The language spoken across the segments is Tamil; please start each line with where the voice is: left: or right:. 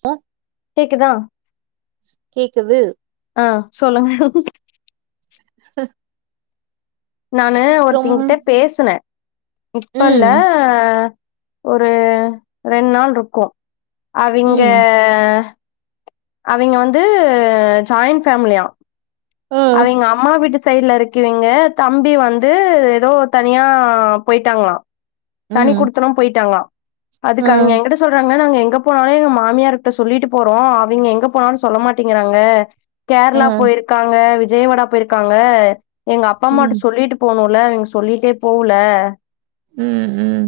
right: சோ
left: கேக்குதா
right: கேக்குது
left: ஆ சொல்லுங்க நானு
right: அப்புறம்
left: ஒருத்தங்கிட்ட பேசுனே இப்பல்ல
right: ம்
left: ஒரு ரெண் நாள்ருக்கூ அவிங்க
right: ம்
left: அவிங்க வந்து ஜாயின் பேஃமிலியா
right: ஆ
left: அவிங்க அம்மா வீட்டுஸ் சைட்ல இருக்குவீங்க தம்பி வந்து எதோ தனியா போயிட்டாங்ளா தனி
right: ம்
left: குடுத்தனோ போயிட்டாங்ளா
right: ஆ
left: அதுக்கு அவங்க என்கிட்ட சொல்றாங்க என்ன நாங்க எங்க போனாலு எங்க மாமியார்ட்ட சொல்லிட்டு போறோ அவிங்க எங்க போனாலு சொல்ல மாட்டேங்றாங்க
right: ஆ
left: கேர்ளா போயிருக்காங்க விஜயவாடா போயிருக்காங்க எங்க அப்பா அம்மாட்ட
right: ம்
left: சொல்லிட்டு போனு ல அவிங்க சொல்லிட்டே போல
right: ம் ம்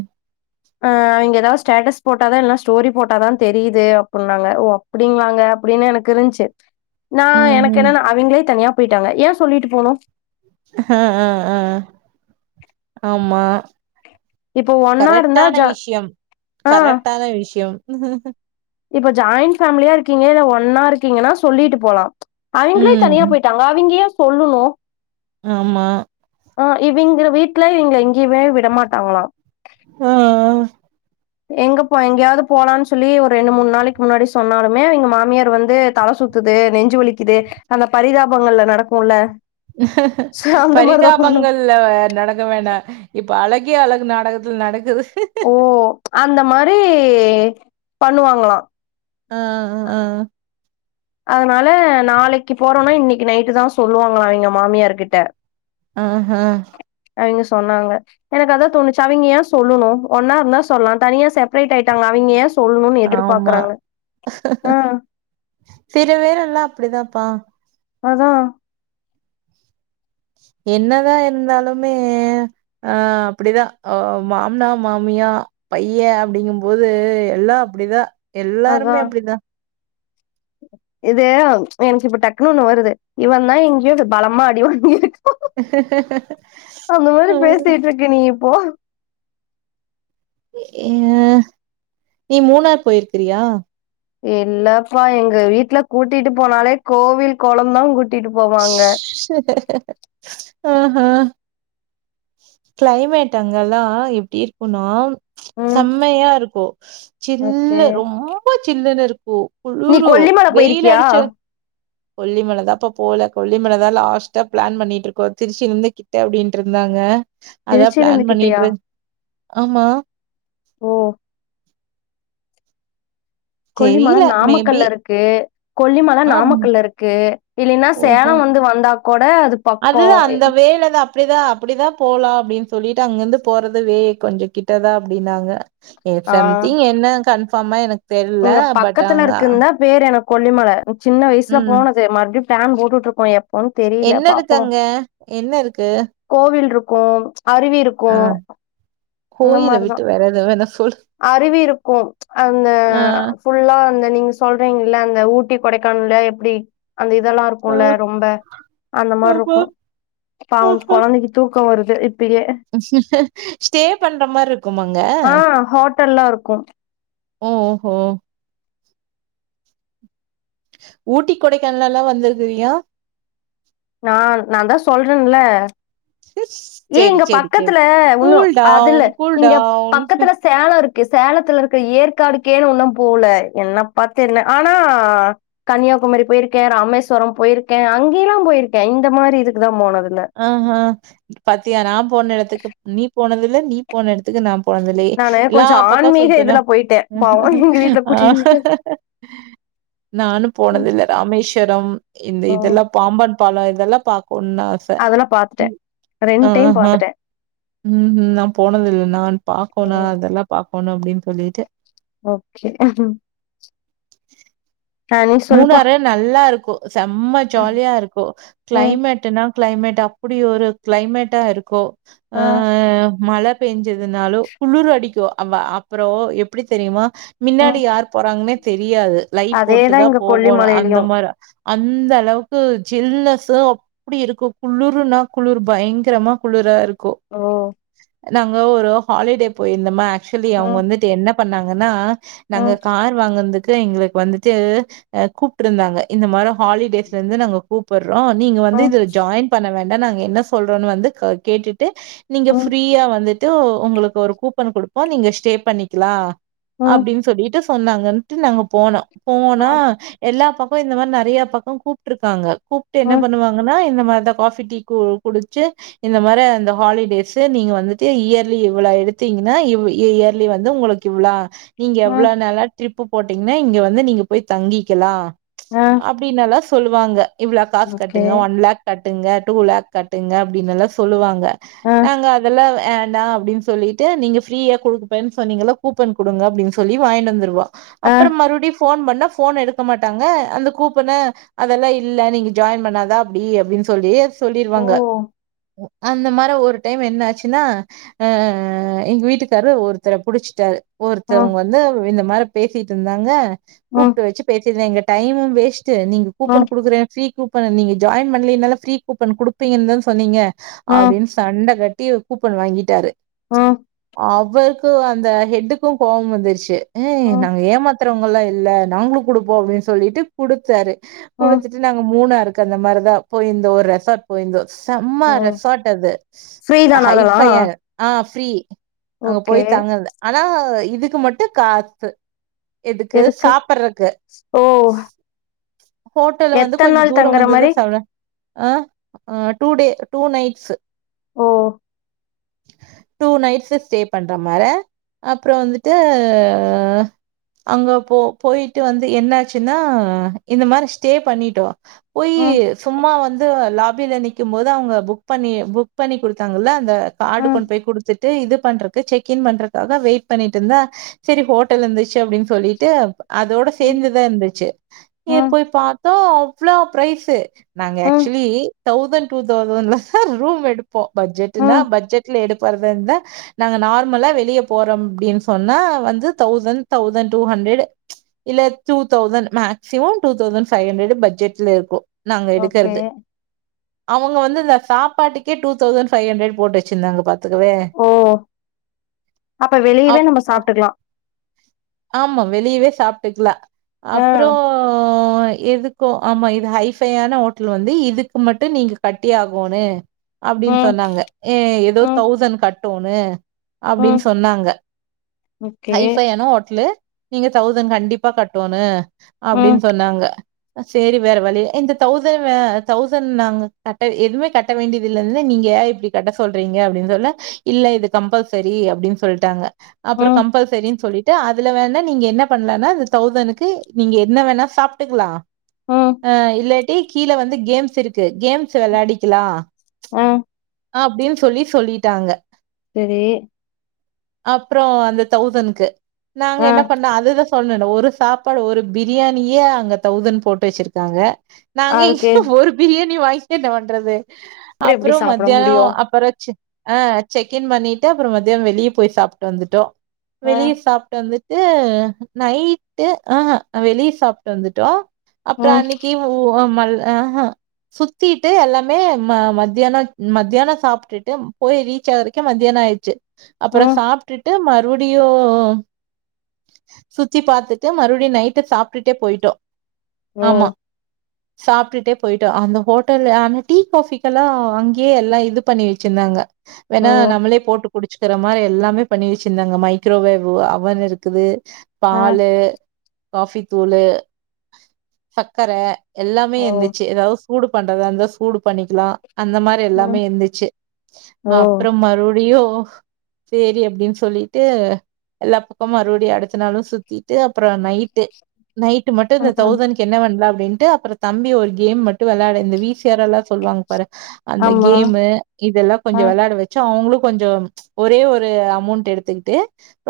left: ஆ அவிங்க எதாவது ஸ்டேட்டஸ் போட்டாதா இல்லனா ஸ்டோரி போட்டாதா தெரியுது அப்புட்ன்னாங்க ஓ அப் அப்டிங்ளாங்க அப்டினு எனக்கு இருந்துச்சு நா
right: ம்
left: எனக்கு
right: ம்
left: என்னனா அவிங்களே தனியா போயிட்டாங்க ஏ சொல்லிட்டு போனு
right: ஆ ஆ ஆ ஆமா
left: எ
right: கரெக்டான விஷ்யோ
left: ஆ
right: கரெக்டான விஷ்யோ
left: இப்ப ஜாயிண் ஃபேமிலியா இருக்கீங்க இல்ல ஒன்னா இருக்கீங்கனா சொல்லிட்டு போலா அவிங்களே
right: ம்
left: தனியா
right: ம்.
left: போய்ட்டாங்க அவிங்க ஏ சொல்லுணு
right: ஆமா
left: ஆ இவிங்க வீட்ல இவிங்கள எங்கியுமே விடமாட்டாங்களா
right: ம் ஆ
left: எங்க போ எங்கேயாது போலானு சொல்லி ஒரு ரெண்டு மூணு நாளைக்கு முன்னாடி சொன்னாலுமே எங்க மாமியார் வந்து தல சுத் சுத்துது நெஞ்சு வலிக்குது அந்த பரிதாபங்கள்ல நடக்குல
right: பரிதாபங்கள்ல வ நடக்க வேண்டா இப் இப்போ அழகே அழகு நாடகத்ல நடக்குது ப
left: ஓ அந்த மாரி பண்ணுவாங்ளா
right: அ அ ஆ
left: அதனால நாளைக்கு போறோனா இன்னிக்கு நைட்டுதா சொல்லுவாங்ளா எங்க மாமியார்கிட்ட
right: அஹும்
left: அவிங்க சொன்னாங்க எனக்கு அதா தோணுச்சு அவிங்க ஏ சொல்லுணு ஒன்னா இருந்தா சொல்லலா தனியா செப்பரேட் ஆயிட்டாங்க அவிங்க ஏ சொ சொல்லுனு
right: ஆமா
left: எதிர்பாக்குறாங்க ஆ
right: சில பேருலா அப்டிதான்ப்பா
left: அதா
right: என்னதா இருந்தாலுமே ஆ அப்டிதா அவங்க மாம்னா மாமி யா பையெ அப்டிங்கும்போது எல்லா அப்டிதா
left: அதா
right: எல்லாருமே அப்டிதா
left: இது எனக்கு இப்ப டக்குனு ஒன்னு வருது இவன்தா எங்கியோ பலமா அடிவாங்கிருக்
right: ஹ ஹ ஹ
left: அந்த மாரி பேசிட்டு இருக்க நீ இப்போ
right: ஏ நீ மூணார் போயிருக்கிறியா
left: இல்லெப்பா எங்க வீட்ல கூட்டிட்டு போனாலே கோவில் கொளம்தா கூட் டிட் போவாங்க
right: அஹா கிளைமேட் அங்கெல்லா எப்டி இருக்குனா
left: ம்
right: செம்மையா இருக்கு
left: ஓகே
right: சில்லு ரொம்ப சில்லுனு இருக்கு
left: நீ
right: குளுரூ
left: கொல்லிமலை
right: வெயிலு
left: போயிருக்கியா?
right: அடிச்ச கொல்லிமலதாபா போல கொல்லிமலதா லாஸ்ட்டா ப்ளான் பண்ணிட்டு இருக்கோ திருச்சி இருந்து கிட்ட அப்டின்னுட்டு இருந்தாங்க அதா
left: திருச்சிலிருந்து
right: ப்ளான்
left: கிட்டயா?
right: பண்ணிட்டுரு
left: ஓ கொல்லிமல
right: தெரியல மேபி
left: நாமக்கல்ல இருக்கு கொல்லிமல
right: ஆம்.
left: நாமக்கல்ல இருக்கு இல்லினா சேலம் வந் வந்தாக்
right: அதுதா அந்த வேல தா அப்டிதா அப்டிதா போலா அப்டினு சொல்லிட்டு அங்கிருந்து போறதுவே கொஞ்சொ கிட்டதா அப்டின்னாங்க ம்
left: ஆ
right: சம்திங் என்ன கன்ஃபார்மா எனக்கு தெரியல.
left: இங்க
right: பட்
left: பக்கத்துல
right: அங்க
left: இருக்குன்தா பேரு எனக் கொல்லிமல சின்ன வயசுல
right: ம்.
left: போனது மற்புடியு ப்ளான் போட்டுட்டு இருக்கோ எப்
right: என்ன இருக்கங்க என்ன இருக்கு
left: கோவில் இருக்கு அருவி இருக்கு
right: கோயல விட்டு வேற எதுவு வேண
left: அருவி இருக்கு அந்த
right: ஆ.
left: ஃபுல்லா இந்த நீங்க சொல்றீங்கல்ல அந்த ஊட்டி கொடைக்கானல்ல எப்படி அந்த இதெல்லா
right: ஆ.
left: இருக்கும்ல ரொம்ப அந்த மாரி
right: ஆமா.
left: இருக்கணு இப்ப அவ
right: ஆஹா.
left: கொழந்தைக்க தும் க்கம் வருது இப்பயே
right: ஸ்டே பண்ற மாரி இருக்குமாங்க
left: நல்லாருக்கு
right: ஓஹோ ஊட்டி கொடைக்கானலல்லா வந்திருக்குயா
left: நால் நாந்தா சொல்றன்ல ஏ
right: சரி,
left: இங்க
right: சரி, சரி.
left: பக்கத்துல ஒன்னு
right: கூல்
left: அதுல்ல
right: டவுன் கூல்
left: இங்க
right: டவுன்
left: பக்கத்துல சேல இருக் கு சேலத்தில் இருக்க ஏற்காடுக்கே இன்னு போல என்ன பத்தல ஆனா கன்னியா யாகுமரி போயிருக்கே ராமேஸ்வரம் போயிருக்கே அங்கேல்லாம் போயிருக்கே இந்த மாரி இதுக்கு தா போனது
right: ஆ ஆ பாத்தியா நா போன எடத்துக்கு நீ போனதுல நீ போன எடத்துக்கு நா குழந்தலயே
left: நானு கொஞ்சோ
right: எல்லாப் பக்க
left: ஆன்மீக
right: சுத்தனு
left: இதுல போயிட்டே பாவோ எங்க வீட்ல
right: ஆ
left: கூட்டிட்டு
right: நானு போனதுல்ல ராமேஸ்வரம் இந்த
left: ம்
right: இதெல்லா பாம்பன் பால இதெல்லா பாக்குன
left: அதெல்லா பாத்துட்டே ரெண்டைம் பாத்துட்டே
right: ம் ம் நான் போனதில்லை நான் பாக்கோ நா
left: ம்
right: அதெல்லா பாகக்கணு அப்டின்னு சொல்லிட்டு
left: ஓகே ஆ நீ சொல்லுப்பா
right: மூணுரே நல்லாருக்கு செம்ம ஜாலியா இருக்கு
left: ம்
right: கிளைமேட்டுனா க்ளைமேட் அப்படி ஒரு க்ளைமேட்டா இருக்கு
left: ஆ
right: மழ பெஞ்சதுனாலு குளிர் அடிக்கு அவ அப்புறோ எப்டி தெரியுமா
left: ம்
right: மின்னாடி யார் போறாங்கன்னே தெரியாது லைட்
left: அதேதா
right: போட்டுதா
left: இங்க
right: போகோணு அந்த
left: கொல்லிமலையிலயு
right: மார அந்த அளவுக்கு ஜில்லஸ்சு அப்டி இருக்கு குளிர்னா குளிர் பயங்கரமா குளிராருக்
left: ஓ
right: நாங்க ஒரு ஹாலிடே போயிருந்தோம்மா ஆக்சுவலி அவங்க
left: ம்
right: வந்துட்டு என்ன பண்ணாங்கன்னா நாங்க
left: ம்
right: கார் வாங்கதுக்கு எங்களுக்கு வந்துட்டு ஆ கூப்ட்ருந்தாங்க இந்த மாரி ஹாலிடேஸ்ல இருந்து நாங்க கூப்புறோ நீங்க வந்து
left: ம்
right: இதுல ஜாயின் பண்ண வே ன நாங்க என்ன சொல்றோன்னு வந்து அ கேட்டுட்டு நீங்க
left: ம்
right: ஃபிரீயா வந்து டு உங்களுக்கு ஒரு கூப்பன் குடுப்போ நீங்க ஸ்டே பண்ணிக்கலா
left: ம்
right: அப்டின்னு சொல்லிட்டு சொன்னாங்கன்ட்டு நாங்க போனோ போனா எல்லா பக்க இந்த மாரி நெறையா பக்க கூப்ட்ருக்காங்க கூப்ட்டு என்ன
left: ம்
right: பண்ணுவாங்கன்னா இந்த மா இந்த காபி டீ குடிச்சு இந்த மாரி அந்த ஹாலிடேஸ்சு நீங்க வந்துட்டு இயர்லி இவ்ள எடுத்து ட்டீங்கன்னா இவ் இயர்லி வந்து உங்களுக்கு இவ்ளா நீங்க எவ்ளோ
left: ம்
right: நாலா ட்ரிப்பு போட்டீங்கன்னா இங்க வந்து நீங்க போய் தங்கிக்கலா
left: ஆ
right: அப்டின்னல்லாஸ் சொல்லுவாங்க இவ்ளோ காசு
left: ஓகே
right: கட்டுங்க ஒன் லாக் கட்டுங்க டூ லாக் கட்டுங்க அப்டின்னுல்லா சொல்லுவாங்க
left: ஆ
right: நாங்க அதெல்லா ஆண்டா அப்டின்னு சொல்லிட்டு நீங்க ஃப்ரீயா குடுக்கப்பன்னு சொன்னீங்கள்ள கூப்பன் குடுங்க அப்டின்னு சொல்லி வாங்கின்னு வந்துருவா
left: ஆ
right: அப்புறம் மறுபுடி போன் பண்ண போன் எடு க்க மாட்டாங்க அந்த கூப்பன அதெல்லா இல்ல நீங்க ஜாயின் பண்ணாதா அப்டி அப்டின்னு சொல்லிஸ்
left: ஓ
right: சொல்லிருவாங்க உ அந்த மார ஒரு டைம் என்னாச்சுன்னா ஆ எங்க வீட்டுக்காரு ஒருத்தர புடிச்சுட்டாரு
left: ம்
right: ஒருத்தவங்க வந்து இந்த மாரி பேசிட்ருந்தாங்க
left: ம்
right: கூப்ட்டு வச்சு பேசிந்தே எங்க டைமும் வேஸ்ட் டு நீங்க கூப்பன்
left: ம்
right: குடுக்குறே ஃப்ரீ கூப்பன் நீங்க ஜாயின் பண்ணலன்னால ஃப்ரீ கூப்பன் குடுப்பீங்கன் தான சொன்னீங்க
left: ம்
right: அப்டின் சண்ட கட்டி கூப்பன் வாங்கிட்டாரு
left: ஆ
right: அவருக்கு அந்த ஹெட்டுக்கு கோவம் வந்துருச்சி ஆ
left: ம்
right: நாங்க ஏமாத்துறவங்கல்லா இல்ல நாங்ளு குடுப்போ அப்டின் சொல்லிட்டு குடுத்தாரு
left: ம்
right: குடுத்துட்டு நாங்க மூணாருக் க்கு அந்த மார்தா போயிந்தோ ஒரு ரெசாட் போயிந்தோ செம்ம
left: ஓ
right: ரெசார்ட் அது
left: ஃப்ரீ தானா அதெல்லா
right: ஹைஃபையான ஆ ஃப்ரி அங்க
left: ஓகே
right: போயி தங்கர்து ஆனா இதுக்கு மட்டு காசு எதுக்கு சாப்பறக்கு
left: ஓ
right: ஹோட்டல வந்து
left: எத்தன்
right: கொஞ்சந்
left: நாள்
right: தூர
left: தங்குற மாரி
right: வந்ததுன் சொல்ற ஆ அ டூ டே டூ நைட்ஸு
left: ஓ
right: டூ நைட்ஸ் ஸ்டே பண்ற மார அப்றோ வந்துட்டு அங்க போ போயிட்டு வந்து து என்ன ஆச்சின்னா இந்த மாரி ஸ்டே பண்ணிட்டோ போயி
left: ம்
right: சும்மா வந்து லாபி கீழ நிக்கும் போது அவுங்க புக் பண்ணி புக் பண்ணி குடுத்தாங்கல்ல அந்த கார்டு
left: ம்
right: கொண்டு போய் குடுத்துட் டு இது பண்றக்கு செக் இன் பண்றக்காக வெயிட் பண்ணிட்ருந்த சரி ஹோட்டல் இருந்துச்சு அப்டின் சொல்லிட்டு அதோட
left: ம்
right: சேந்துதா இருந்துச்சு ஏ
left: ம்
right: போய் பாத்தா அவ்ளா பிரைஸு நாங்க
left: ம்
right: ஆக்சுலி தௌசண்ட் டூ தௌசண்ட்லாதா ரூம் எடுப்போ பட்ஜெட்டுனா
left: ம்
right: பட்ஜெட்ல எடுக் போறதா இருந்தா நாங்க நார்மலா வெளிய போறோம் அப்டின் சொன்னா வந்து thousand thousand two hundred இல்ல two thousand maximum two thousand five hundred பட்ஜெட்ல இருக்கு நாங்க
left: ஓகே
right: எடுக்கற்து அவங்க வந்து ந்த சாப்பாட்டுக்கே டூ தௌசண்ட் ஃபைவ் ஹண்ட்ரட் போட்டு வச்சிர்ந்தாங்க பாத்துக்கவே
left: ஓ அப்ப வெளியவே
right: அப்
left: நம்ம சாப்ட்டுக்கலா
right: ஆமா வெளியவே சாப்டுக் க்லா
left: ஆ
right: அப்றோ அ எதுக்கு ஆமா இது ஹைபையான ஹோட்லு வந்து இதுக்கு மட்டு நீங்க கட்டி ஆகோனு அப்டின்
left: ம்
right: சொன்னாங்க ஏ எதோ
left: ம்
right: தௌசண்ட் கட்டூனு அப்டின்
left: ம்
right: சொன்னாங்க
left: ஓகே
right: ஹைஃபையான ஹோட்லு நீங்க தௌசண்ட் கண்டிப் பா கட்டோனு
left: ம்
right: அப்டின் சொன்னாங்க சேரி வேற வழி இந்த தௌசண் அ தௌசண் நாங்க கட்ட வே எதுமே கட்ட வேண்டியதில்லன்னு நீ நீங்க ஏ இப்டி கட்ட சொல்றீங்க அப்டின் சொன்னா இல்ல இது கம்பல்சரி அப்டின் சொல்ட்டாங்க. அப்பறோ
left: ம்
right: கம்பல்சரின் சொல்லிட்டு அதுல வேணா நீங்க என்ன பண்லானா தௌசனுக்கு நீங்க என்ன வேணா சாப்டுக்கலா
left: ம்
right: அ இல்லாட்டி கீழ வந்து கேம்ஸிருக்கு கேம்ஸ் வெளாடிக்கலா
left: அ
right: அப்டின் சொல்லி சொல்லிட்டாங்க.
left: செரி
right: அப்றோ அந்த தௌசண்க்கு நாங்க
left: ஆ
right: என்ன பண்ணோ அதுதா சொன்னல ஒரு ரு சாப்பாடு ஒரு பிரியாணியே அங்க தௌசண் போட்டு வெச்சிருக்காங்க. நாங்க
left: அதுக்கு
right: ஒரு பிரியாணி வாங்கி என்ன பண்றது
left: அப்றோ எப்டி
right: அப்பறோ
left: சாப்ட
right: மத்தியானோ
left: முடியு
right: அப்பறோ செக் ஆ செக்கின் பண்ணிட்டு அப்பறோ மத்தியான வெளிய போய் சாப்ட்டு வந்துட்டோ
left: ஆ
right: வெளிய சாப்ட்டு வந்து டு நைட்டு ஆஹ அ வெளிய சாப்ட்டு வந்துட்டோ அப்றோ
left: ம்
right: அன்னிக்கி [unintelligible] ஆஹ சுத்திட்டு எல்லாமே ம மத்தியான மத்தியானோ சாப்டுட்டு போய் ரீச் ஆகரதுக்கே மத்தியான னோ ஆயிர்ச்சி அப்பறோ
left: ம்
right: சாப்டுட்டு மறுபடியு சுத்தி பாத்துட்டு மறுபடியு நைட்டு சாப்டுட்டே போயிட்டோ.
left: ஓ
right: சாப்டுட்டே போயிட்டோ அந்த ஹோட்டல்ல ஆன டீ காஃபிக்கெல்லா அங்கியே எல்லா இது பண்ணி வெச்சிருந்தாங்க.
left: ஓ
right: வேணா நம்மளே போட்டு குடிச்சிக்கிற மாரி எல்லாமே பண்ணி வச்சிருந்தாங்க மைக்ரோவேவு அவன் இருக்குது
left: ஆ
right: பாலு காஃபி தூளு சச்கர எல்லாமே
left: ஓ
right: இருந்துச்சு எதாவ்து சூடு பண்றதாருந்த சூடு பண்ணிக்கலா அந்த மாரி எல்லாமே
left: ம்
right: இருந்துச்சு
left: ஓ
right: அப்றம் மறுபடியு சேரி அப்டின்னு சொல்லிட்டு எல்லா பக்கமு மறுபடியு அடுத்தனாலும் சுத்திட்டு அப்றோ நைட்டு நைட் மட்டு இந்த
left: ம் ம்
right: தௌசண்க்கு என்ன வண்ல அப்டின்ட்டு அப்ற தம்பி ஒரு கேம் மட்டு டு வெளாட இந்த வீசிர் எல்லா சொல்வாங்க பாரு அந்த
left: ஆமா
right: கேம்மு இதெல்லா கொஞ்ச
left: ஆ
right: வெளாடா வச்சு அவங்ளு கொஞ்சம் ஒரே ஒரு அமௌண்ட் எடுத்துக்ட்டு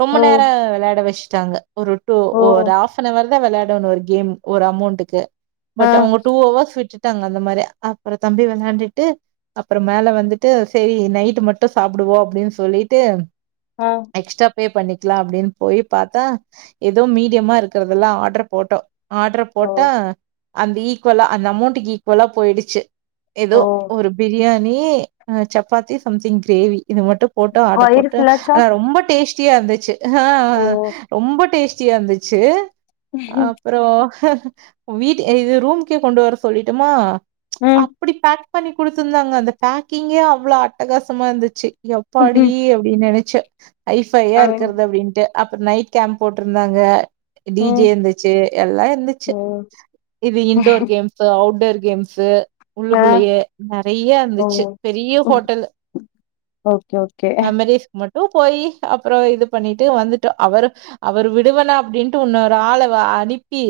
right: ரொம்ப
left: ஓ
right: நேர வெலாடா வச்சுட்டாங்க ஒரு ஒரு
left: ஓ
right: ஒ ஆஃப் நெவர் தா வெலாடனு ஒரு கேம் ஒரு அமௌண்டுக்கு
left: ஆ
right: பட் அவங்க டூ அவர்கள் விட்டுட் டாங்க அந்த மாரி அப்ற தம்பி வெளாண்டுட்டு அப்ற மேல வந்துட்டு சரி நைட்டு மட்டு சாப்டு போ அப்டின் சொல்லிட்டு
left: ஆ
right: எக்ஸ்ட்ரா பே பண்ணிக்லா அப்டின் போய் பாத்தா எதோ மீடியமா இருக்கறதல்ல ஆட்ரு போட்டோ ஆட்ரு
left: ஓ
right: போட்டா அந்த ஈக்குவலா அந்த அமௌண்ட்க்கு ஈக்குவலா போயிடுச்சு ஏதோ
left: ஓ
right: ஒரு பிரியாணி ணீ சப்பாத்தி சம்திங் கிரேவி இது மட்டு போட்டோ ஆட்ரு
left: வயிறு
right: போட்டு
left: ஃபுல்லாச்சா
right: ஆ ரொம்ப டே டியா இருந்துச்சு ஆ
left: ஓ
right: ரொம்ப டேஸ்ட்டியா இருந்துச்சு
left: ம்
right: அப்ற வீட்டு இது ரூம்கே கொண்டு வர சொல்லிட்டமா
left: ம்
right: அப்டி பேக் பண்ணி குடுத்துந்தாங்க அந்த பேக்கிங்கே அவ்லோ அட்டகாசமா இருந்துச்சு எப்பாடி
left: ம்
right: அப்டின் நனைச்ச ஹைஃபையா
left: ஆ
right: இருக்கறது அப்டின்ட்டு அப் நைட் கேம்ப் போட் ருந்தாங்க டிஜே
left: ம்
right: இருந்துச்சு எல்லா இருந்துச்சு
left: ம்
right: இது இன்டோர் கேம்ஸ்ஸு அவுட்டோர் கேம்ஸு
left: ஆ
right: உல்லுகுல்லேயே நறைய
left: ஓ
right: இருந்துச்சு பெரிய
left: ம்,
right: ஹோட்டல்லு
left: ஓகே ஓகே
right: போய் அப்ற இது பண்ணிட்டு வந்துட்டோ அவர் அவர் விடுவனா அப்டின்ட்டு இன்னொரு ஆள அனுப்பி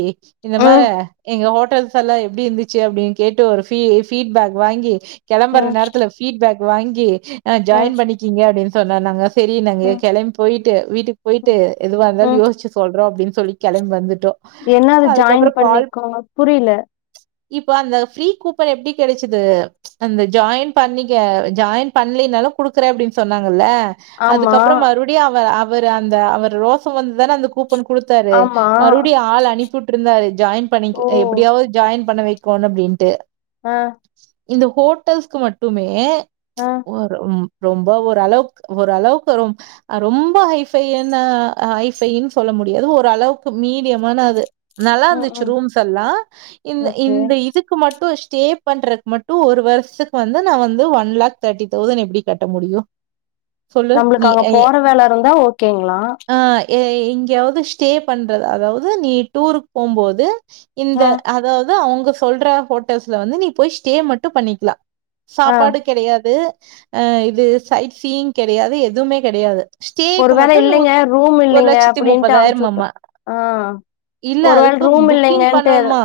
right: இந்த மார
left: ம்
right: எங்க ஹோட் [unintelligible] எல்லா எப்டி இருந்துச்சு அப்டின்னு கேட்டு ஒரு பீ ஃபீட்பேக் வாங்கி கெலம்பர
left: ம்
right: நேரத்தல பீட்பேக் வாங்கி ஆ
left: ம்
right: ஜாயின் பண்ணிக்கீங்க அப்டின்னு சொன்ன நாங்க சரி நாங்க
left: ம்
right: கெலம் போயிட்டு வீட்டுக்கு போயிட்டு
left: ம்
right: எதுவாருந்தா
left: ம்.
right: சொல்றோம் அப்டின்னு சொல்லி கெலம் வந்துட்டோ
left: என்ன அது ஜாயின்
right: அதுக்கப்புறோ கால்
left: பண்ணிக்கோங்க புரில
right: இப்போ அந்த ஃப்ரீ கூப்பன் எப்டி கடைச்சுது அந்த ஜாயின் பண்ணிக்க ஜாயின் பண்லி ன்னால குடுக்ரே அப்டின்னு சொன்னாங்கல்ல
left: ஆமா
right: அதுக்கப்புறம் மறுடியு அவ அவர் அந்த அவர் ரோசம் வந்துதானே அந்த கூப்பன கொடுத்தாரு
left: ஆமா
right: மறுடியு ஆள் அனுப்புட்ருந்தாரு ஜாயின் பண்ணி
left: ஓ
right: எப்டியாவது ஜாயின் பண்ண வைக்கோணனு அப்டின்ட்டு
left: ஆ
right: இந்த ஹோட்டல்ஸ்க்கு மட்டுமே
left: ஆ
right: ஒரு ரொம்ப ஒரு அளவுக் ஒரு அளவுக்கு ரொ ரொம்ப ஹைஃபைன ஹை பைனு சொல்ல முடியாது ஒரு அளவுக்கு மீடியமான அது நல்லா
left: ம்
right: இருந்துச்சு
left: ம்
right: ரூம்ஸ் எல்லா இந்த
left: ஓகே
right: இந்த இதுக்கு மட்டு ஸ்டே பண்றக் மட்டு ஒரு வர்ஷத்க் வந்து நா வந்து ஒன் லே் தேட்டி தௌசண்ட் எப்டி கட்ட முடியு
left: நம்மளுக்கு அங்க போற வேலருந்தா ஓகேங்களா
right: ஆ எங்கேயாவது ஸ்டே பண்றது அதாவது நீ டூருக் போம்போது இந்த
left: ஆ
right: அதாவது து அவங்க சொல்ற ஹோட்டல்ஸ்ல வந்து நீ போய் ஸ்டே மட்டு பண்ணிக்கலா
left: ஆ
right: சாப்பாடு கெடயாது அ இது சைட் சீங் கெடயாது எதுமே கெடயாது
left: ஒரு
right: ஸ்டேக்கு
left: வேள
right: மட்டு
left: இல்லைங்க
right: நூத்
left: ரூம்
right: ஒரு
left: இல்லைங்க
right: லட்சத்தி
left: அப்டின்ட்டு அமுச்சு வுட்ட
right: முப்பதாயிரமம்மா
left: ஆ
right: இல்ல
left: ஒரு வேள
right: அதுக்கு
left: ரூம்
right: புக்கிங்
left: இல்லைங்கன்ட்டு
right: பண்ணுன்மா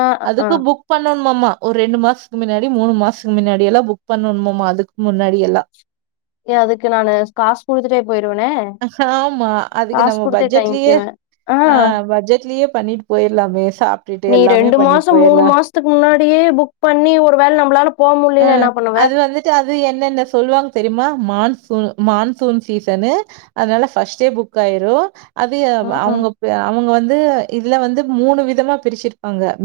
left: ஆ ஆ
right: அதுக்கு புக் பண் ன்மா ஒரு ரெண்டு மாஸ்க்கு மின்னாடி மூணு மாஸ்க்கு மின்னாடி எல்லா புக் பண்ணுமமா அதுக்கு முன்னாடி எல்லா
left: ஏ அதுக்கு நானு காசு கொடுத்துட்டே போயிருவனே
right: ஆமா அதுக்கு
left: காசு
right: நம்ம
left: குடுத்த
right: பட்ஜெட்லயே
left: தயங்க்குவே ஆ
right: பட்ஜெட்லயே பண்ணிட்டு போயிரலாமே சாப்ட்டுட்டு
left: நீ
right: எல்லாமே
left: ரெண்டு
right: பண்ணிட்டு
left: மாசம் மூணு
right: போயிரலா
left: மாசத்துக்கு முன்னாடியே புக் பண்ணி ஒரு வேல நம்மளால போ
right: ஆ
left: முடிலன்னா என்ன பண்ணுவ
right: அது வந்துட்டு அது என்னென்ன சொல்லுவாங்க தெரிமா மான்சூன் மான்சூன் சீசனு அதனல ஃபர்ஸ்ட்டே புக் ஆயிரு அது
left: ம் ம்
right: அவங்க அவங்க வந்து இதுல வந்து மூணு விதமா பிரிச்சிருப்பாங்க மி